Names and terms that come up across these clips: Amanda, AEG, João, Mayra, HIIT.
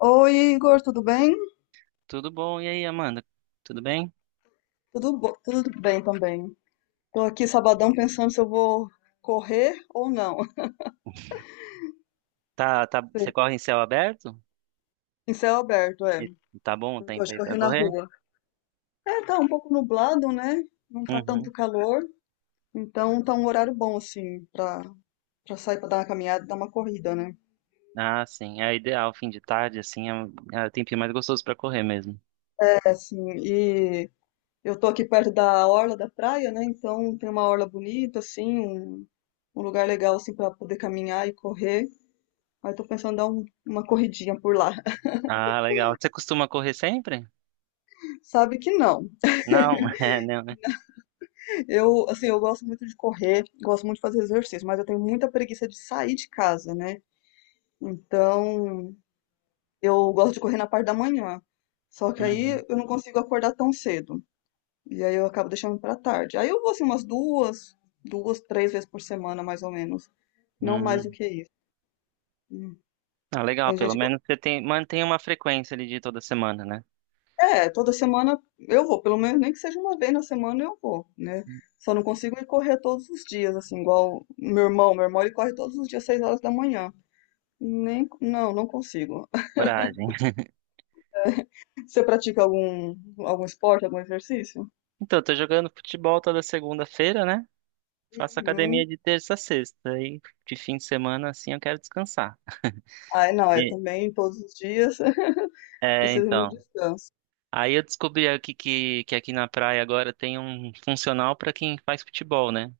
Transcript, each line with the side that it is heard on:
left: Oi, Igor, tudo bem?
right: Tudo bom? E aí, Amanda? Tudo bem?
left: Tudo, tudo bem também. Tô aqui sabadão pensando se eu vou correr ou não.
right: Tá, tá, você corre em céu aberto?
left: Em céu aberto, é.
right: E tá bom o tempo
left: Hoje
right: aí
left: corri
right: pra
left: na
right: correr?
left: rua. É, tá um pouco nublado, né? Não tá tanto
right: Uhum.
left: calor, então tá um horário bom assim pra para sair pra dar uma caminhada, dar uma corrida, né?
right: Ah, sim. É ideal, fim de tarde, assim, é o tempinho mais gostoso pra correr mesmo.
left: É assim, e eu tô aqui perto da orla da praia, né? Então tem uma orla bonita assim, um lugar legal assim para poder caminhar e correr. Aí tô pensando em dar uma corridinha por lá.
right: Ah, legal. Você costuma correr sempre?
left: Sabe que não.
right: Não, é, não, né?
left: Eu, assim, eu gosto muito de correr, gosto muito de fazer exercício, mas eu tenho muita preguiça de sair de casa, né? Então, eu gosto de correr na parte da manhã. Só que
right: Uhum.
left: aí eu não consigo acordar tão cedo. E aí eu acabo deixando pra tarde. Aí eu vou assim umas duas, duas, três vezes por semana, mais ou menos. Não mais do
right: Uhum.
left: que isso. Hum.
right: Ah, legal,
left: Tem
right: pelo
left: gente,
right: menos você mantém uma frequência ali de toda semana, né?
left: é, toda semana eu vou, pelo menos nem que seja uma vez na semana eu vou, né? Só não consigo ir correr todos os dias, assim, igual meu irmão. Meu irmão ele corre todos os dias, 6 horas da manhã. Nem, não, não consigo.
right: Coragem.
left: Você pratica algum esporte, algum exercício?
right: Então, eu tô jogando futebol toda segunda-feira, né? Faço
left: Uhum.
right: academia de terça a sexta. E de fim de semana, assim, eu quero descansar.
left: Ai, não, é
right: E,
left: também todos os dias, precisa de um
right: então.
left: descanso.
right: Aí eu descobri aqui que aqui na praia agora tem um funcional para quem faz futebol, né?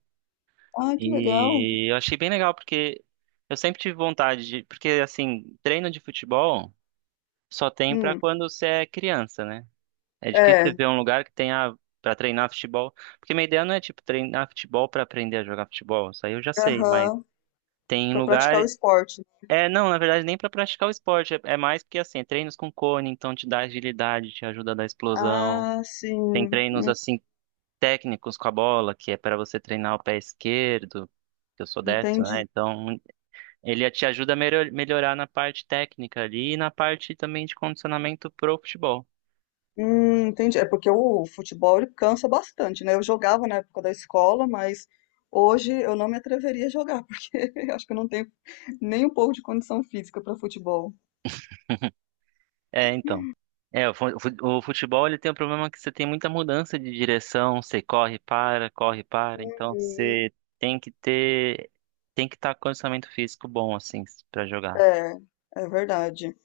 left: Ah, que legal.
right: E eu achei bem legal porque eu sempre tive vontade de, porque assim, treino de futebol só tem para
left: Hum,
right: quando você é criança, né? É difícil
left: é,
right: você ver um lugar que tenha para treinar futebol, porque minha ideia não é tipo treinar futebol para aprender a jogar futebol, isso aí eu já sei, mas
left: aham,
right: tem
left: pra
right: lugar,
left: praticar o esporte.
right: é, não, na verdade nem para praticar o esporte, é mais porque assim, treinos com cone, então te dá agilidade, te ajuda a dar explosão.
left: Ah,
right: Tem
left: sim,
right: treinos assim técnicos com a bola, que é para você treinar o pé esquerdo, que eu sou destro, né?
left: entendi.
right: Então, ele te ajuda a melhorar na parte técnica ali e na parte também de condicionamento pro futebol.
left: Entendi. É porque o futebol ele cansa bastante, né? Eu jogava na época da escola, mas hoje eu não me atreveria a jogar, porque eu acho que eu não tenho nem um pouco de condição física para futebol.
right: É, então. É, o futebol ele tem o problema que você tem muita mudança de direção, você corre, para, corre, para, então
left: Hum,
right: você tem que estar com condicionamento físico bom, assim, pra jogar.
left: É, é verdade.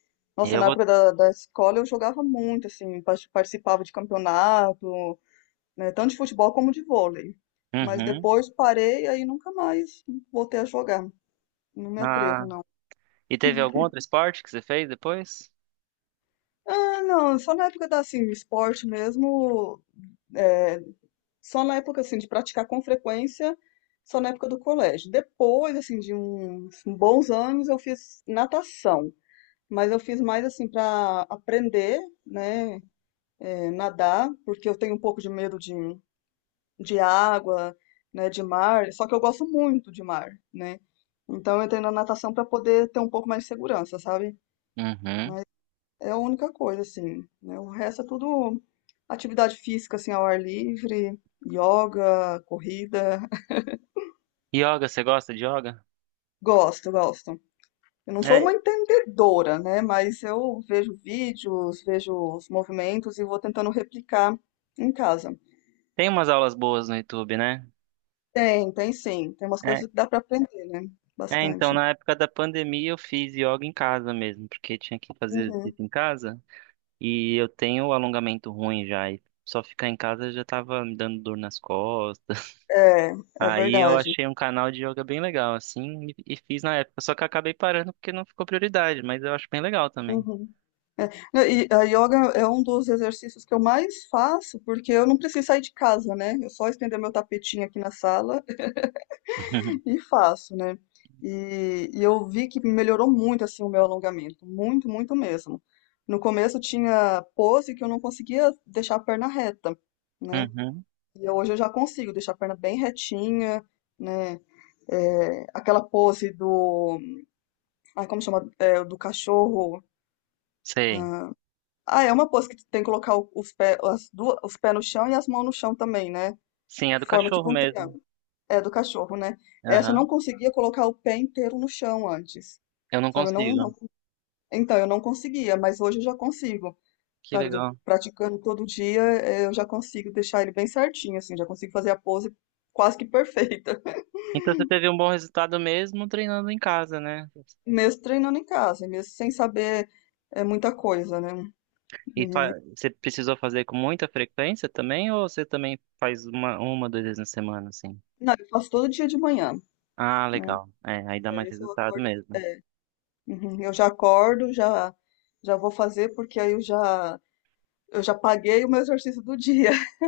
right: E
left: Nossa,
right: eu
left: na
right: vou.
left: época da escola eu jogava muito, assim, participava de campeonato, né, tanto de futebol como de vôlei. Mas
right: Uhum.
left: depois parei, aí nunca mais voltei a jogar. Não me
right: Ah,
left: atrevo, não.
right: e teve algum outro esporte que você fez depois?
left: Ah, não, só na época da, assim, esporte mesmo, é, só na época, assim, de praticar com frequência, só na época do colégio. Depois, assim, de uns bons anos, eu fiz natação, mas eu fiz mais, assim, para aprender, né, é, nadar, porque eu tenho um pouco de medo de água, né, de mar, só que eu gosto muito de mar, né? Então, eu entrei na natação para poder ter um pouco mais de segurança, sabe?
right: Uhum.
left: É a única coisa, assim, né? O resto é tudo atividade física, assim, ao ar livre, yoga, corrida.
right: Yoga, você gosta de yoga?
left: Gosto, gosto. Eu não sou uma
right: É,
left: entendedora, né? Mas eu vejo vídeos, vejo os movimentos e vou tentando replicar em casa.
right: tem umas aulas boas no YouTube, né?
left: Tem, tem sim. Tem umas
right: É,
left: coisas que dá para aprender, né?
right: é, então,
left: Bastante.
right: na época da pandemia eu fiz yoga em casa mesmo, porque tinha que fazer
left: Uhum.
right: exercício em casa e eu tenho alongamento ruim já, e só ficar em casa já tava me dando dor nas costas.
left: É, é
right: Aí eu
left: verdade.
right: achei um canal de yoga bem legal, assim, e fiz na época, só que eu acabei parando porque não ficou prioridade, mas eu acho bem legal também.
left: Uhum. É, não, e a yoga é um dos exercícios que eu mais faço, porque eu não preciso sair de casa, né? Eu só estender meu tapetinho aqui na sala e faço, né? E eu vi que melhorou muito, assim, o meu alongamento. Muito, muito mesmo. No começo tinha pose que eu não conseguia deixar a perna reta, né?
right: Uhum,
left: E hoje eu já consigo deixar a perna bem retinha, né? É, aquela pose do, ai, como chama? É, do cachorro.
right: sei.
left: Ah, Ah, é uma pose que tu tem que colocar os pés, as duas, os pés no chão e as mãos no chão também, né?
right: Sim, é do
left: Forma
right: cachorro
left: tipo um
right: mesmo.
left: triângulo. É do cachorro, né? Essa eu não
right: Aham.
left: conseguia colocar o pé inteiro no chão antes,
right: Eu não
left: sabe? Eu não,
right: consigo.
left: não, então eu não conseguia, mas hoje eu já consigo,
right: Que
left: sabe? Eu
right: legal.
left: praticando todo dia, eu já consigo deixar ele bem certinho, assim, já consigo fazer a pose quase que perfeita.
right: Então você teve um bom resultado mesmo treinando em casa, né?
left: Mesmo treinando em casa, mesmo sem saber muita coisa, né? E-
right: Você precisou fazer com muita frequência também, ou você também faz uma, duas vezes na semana, assim?
left: não, eu faço todo dia de manhã,
right: Ah,
left: né?
right: legal. É, aí dá mais
left: É, esse eu
right: resultado
left: acordo.
right: mesmo.
left: É, uhum, eu já acordo, já vou fazer porque aí eu já paguei o meu exercício do dia.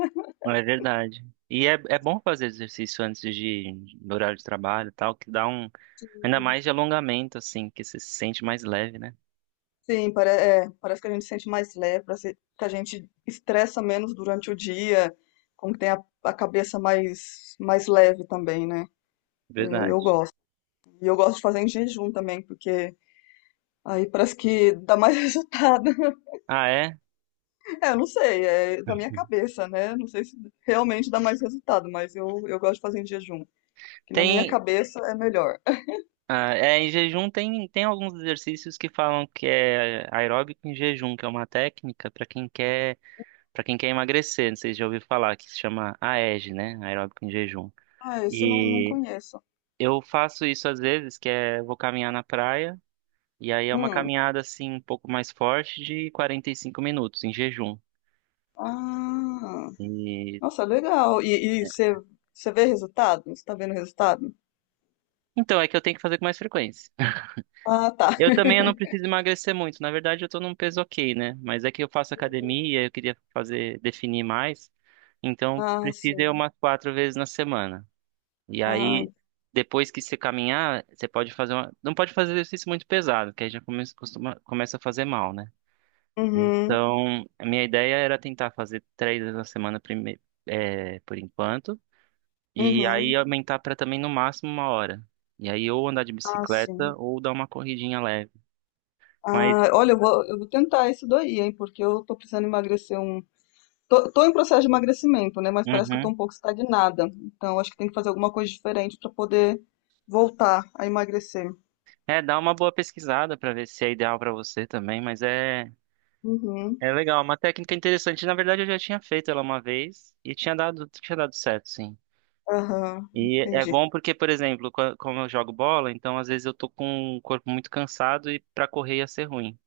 right: É verdade. E é bom fazer exercício antes de ir horário de trabalho e tal, que dá um, ainda mais de alongamento, assim, que você se sente mais leve, né?
left: Sim, parece que a gente se sente mais leve, parece que a gente estressa menos durante o dia, como que tem a cabeça mais leve também, né? Eu,
right: Verdade.
left: eu gosto. E eu gosto de fazer em jejum também, porque aí parece que dá mais resultado.
right: Ah, é?
left: É, eu não sei, é da minha cabeça, né? Não sei se realmente dá mais resultado, mas eu gosto de fazer em jejum, que na minha
right: Tem,
left: cabeça é melhor.
right: Em jejum tem alguns exercícios que falam que é aeróbico em jejum, que é uma técnica para quem quer Pra quem quer emagrecer, não sei se já ouviu falar, que se chama AEG, né? Aeróbico em jejum.
left: Ah, esse eu não, não
right: E
left: conheço.
right: eu faço isso às vezes, que é vou caminhar na praia, e aí é uma
left: Hum.
right: caminhada assim um pouco mais forte de 45 minutos em jejum.
left: Ah,
right: E
left: nossa, legal. E
right: é,
left: você vê resultado? Você tá vendo resultado?
right: então é que eu tenho que fazer com mais frequência.
left: Ah, tá.
right: Eu também, eu não preciso emagrecer muito, na verdade eu tô num peso ok, né? Mas é que eu faço academia, eu queria fazer definir mais, então
left: Ah,
right: precisa ir
left: sim.
right: umas quatro vezes na semana. E
left: Ah,
right: aí, depois que você caminhar, você pode fazer Não pode fazer exercício muito pesado, que aí já começa a fazer mal, né?
left: uhum,
right: Então, a minha ideia era tentar fazer três vezes na semana por enquanto, e aí
left: uhum.
right: aumentar para também no máximo uma hora. E aí, ou andar de
left: Ah,
right: bicicleta,
left: sim.
right: ou dar uma corridinha leve. Mas,
left: Ah, olha, eu vou tentar isso daí, hein, porque eu tô precisando emagrecer um. Tô em processo de emagrecimento, né, mas parece que eu tô
right: uhum.
left: um pouco estagnada. Então, acho que tem que fazer alguma coisa diferente para poder voltar a emagrecer.
right: É, dá uma boa pesquisada para ver se é ideal para você também, mas é.
left: Uhum,
right: É legal, é uma técnica interessante. Na verdade, eu já tinha feito ela uma vez e tinha dado certo, sim.
left: aham,
right: E é
left: entendi.
right: bom porque, por exemplo, como eu jogo bola, então às vezes eu tô com o corpo muito cansado e para correr ia ser ruim.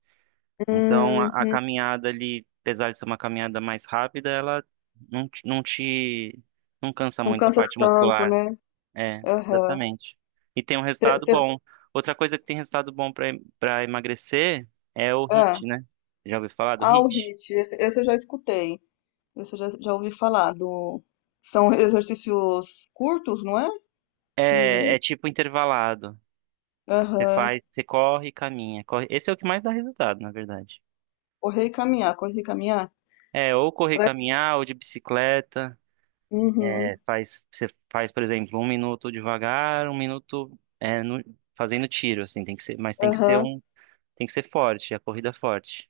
right: Então a
left: Uhum.
right: caminhada ali, apesar de ser uma caminhada mais rápida, ela não, te- não te, não cansa
left: Não
right: muito a
left: cansa
right: parte
left: tanto,
right: muscular.
left: né?
right: É,
left: Aham.
right: exatamente. E tem um
left: Cê-
right: resultado
left: cê-
right: bom. Outra coisa que tem resultado bom para emagrecer é o
left: ah,
right: HIIT, né? Já ouviu falar do
left: o
right: HIIT?
left: HIIT, esse eu já escutei. Esse eu já ouvi falar do. São exercícios curtos, não é? Que.
right: É tipo intervalado.
left: Aham.
right: Você corre e caminha. Corre. Esse é o que mais dá resultado, na verdade.
left: Correr e caminhar, correr e caminhar.
right: É, ou correr,
left: Será que-
right: caminhar, ou de bicicleta. É,
left: Uhum.
right: você faz, por exemplo, um minuto devagar, um minuto fazendo tiro, assim, mas tem que ser
left: Aham.
right: um, tem que ser forte, a corrida forte.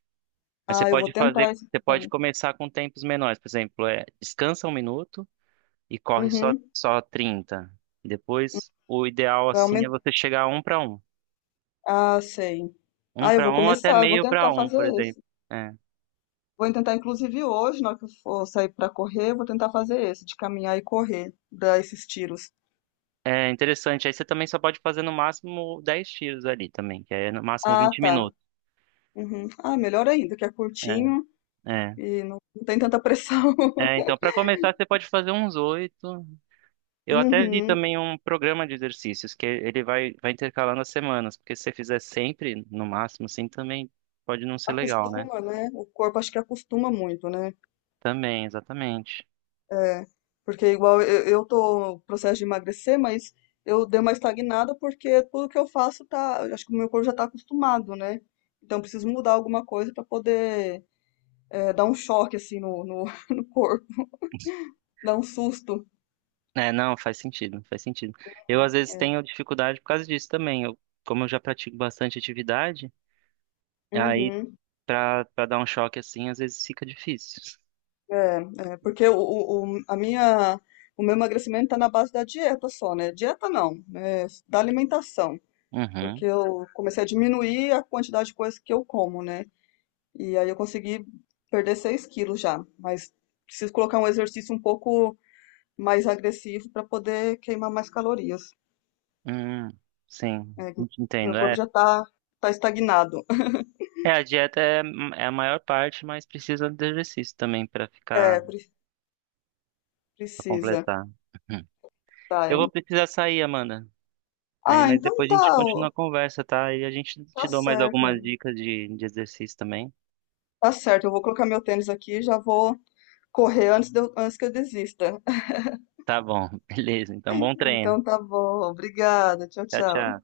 right: Mas
left: Ah, eu vou tentar esse
right: você pode
left: também.
right: começar com tempos menores, por exemplo, descansa um minuto e corre só
left: Uhum.
right: só 30. Depois, o ideal
left: Vai
right: assim é
left: aumentar.
right: você chegar a
left: Ah, sei.
right: um
left: Ah, eu
right: para
left: vou
right: um até
left: começar, eu vou
right: meio para
left: tentar
right: um,
left: fazer
right: por exemplo.
left: esse.
right: É.
left: Vou tentar, inclusive, hoje, na hora que eu for sair para correr, eu vou tentar fazer esse, de caminhar e correr, dar esses tiros.
right: É interessante. Aí você também só pode fazer no máximo 10 tiros ali também, que aí é no máximo
left: Ah,
right: 20
left: tá.
right: minutos.
left: Uhum. Ah, melhor ainda, que é
right: É,
left: curtinho
right: é.
left: e não tem tanta pressão.
right: É, então, para começar, você pode fazer uns oito. Eu até vi
left: Uhum.
right: também um programa de exercícios, que ele vai intercalando as semanas, porque se você fizer sempre, no máximo, assim, também pode não ser legal, né?
left: Acostuma, né? O corpo acho que acostuma muito, né?
right: Também, exatamente.
left: É, porque igual eu tô no processo de emagrecer, mas eu dei uma estagnada porque tudo que eu faço tá, eu acho que o meu corpo já tá acostumado, né? Então eu preciso mudar alguma coisa para poder dar um choque assim no corpo, dar um susto.
right: É, não, faz sentido, faz sentido. Eu,
left: Uhum,
right: às vezes,
left: é.
right: tenho dificuldade por causa disso também. Eu, como eu já pratico bastante atividade, aí,
left: Uhum.
right: para dar um choque assim, às vezes fica difícil.
left: É, é, porque a minha, o meu emagrecimento está na base da dieta só, né? Dieta não, da alimentação. Porque
right: Uhum.
left: eu comecei a diminuir a quantidade de coisas que eu como, né? E aí eu consegui perder 6 quilos já. Mas preciso colocar um exercício um pouco mais agressivo para poder queimar mais calorias.
right: Hum, sim,
left: É, meu
right: entendo.
left: corpo
right: É,
left: já está tá tá estagnado.
right: É, a dieta é a maior parte, mas precisa de exercício também pra ficar,
left: É,
right: para
left: precisa.
right: completar. Uhum.
left: Tá,
right: Eu
left: é.
right: vou precisar sair, Amanda. Aí,
left: Ah,
right: mas
left: então
right: depois a gente
left: tá, ó,
right: continua a conversa, tá? E a gente
left: tá
right: te dou mais
left: certo.
right: algumas dicas de exercício também.
left: Tá certo, eu vou colocar meu tênis aqui e já vou correr antes, antes que eu desista.
right: Tá bom, beleza. Então, bom treino.
left: Então tá bom, obrigada, tchau,
right: Tchau, tchau.
left: tchau.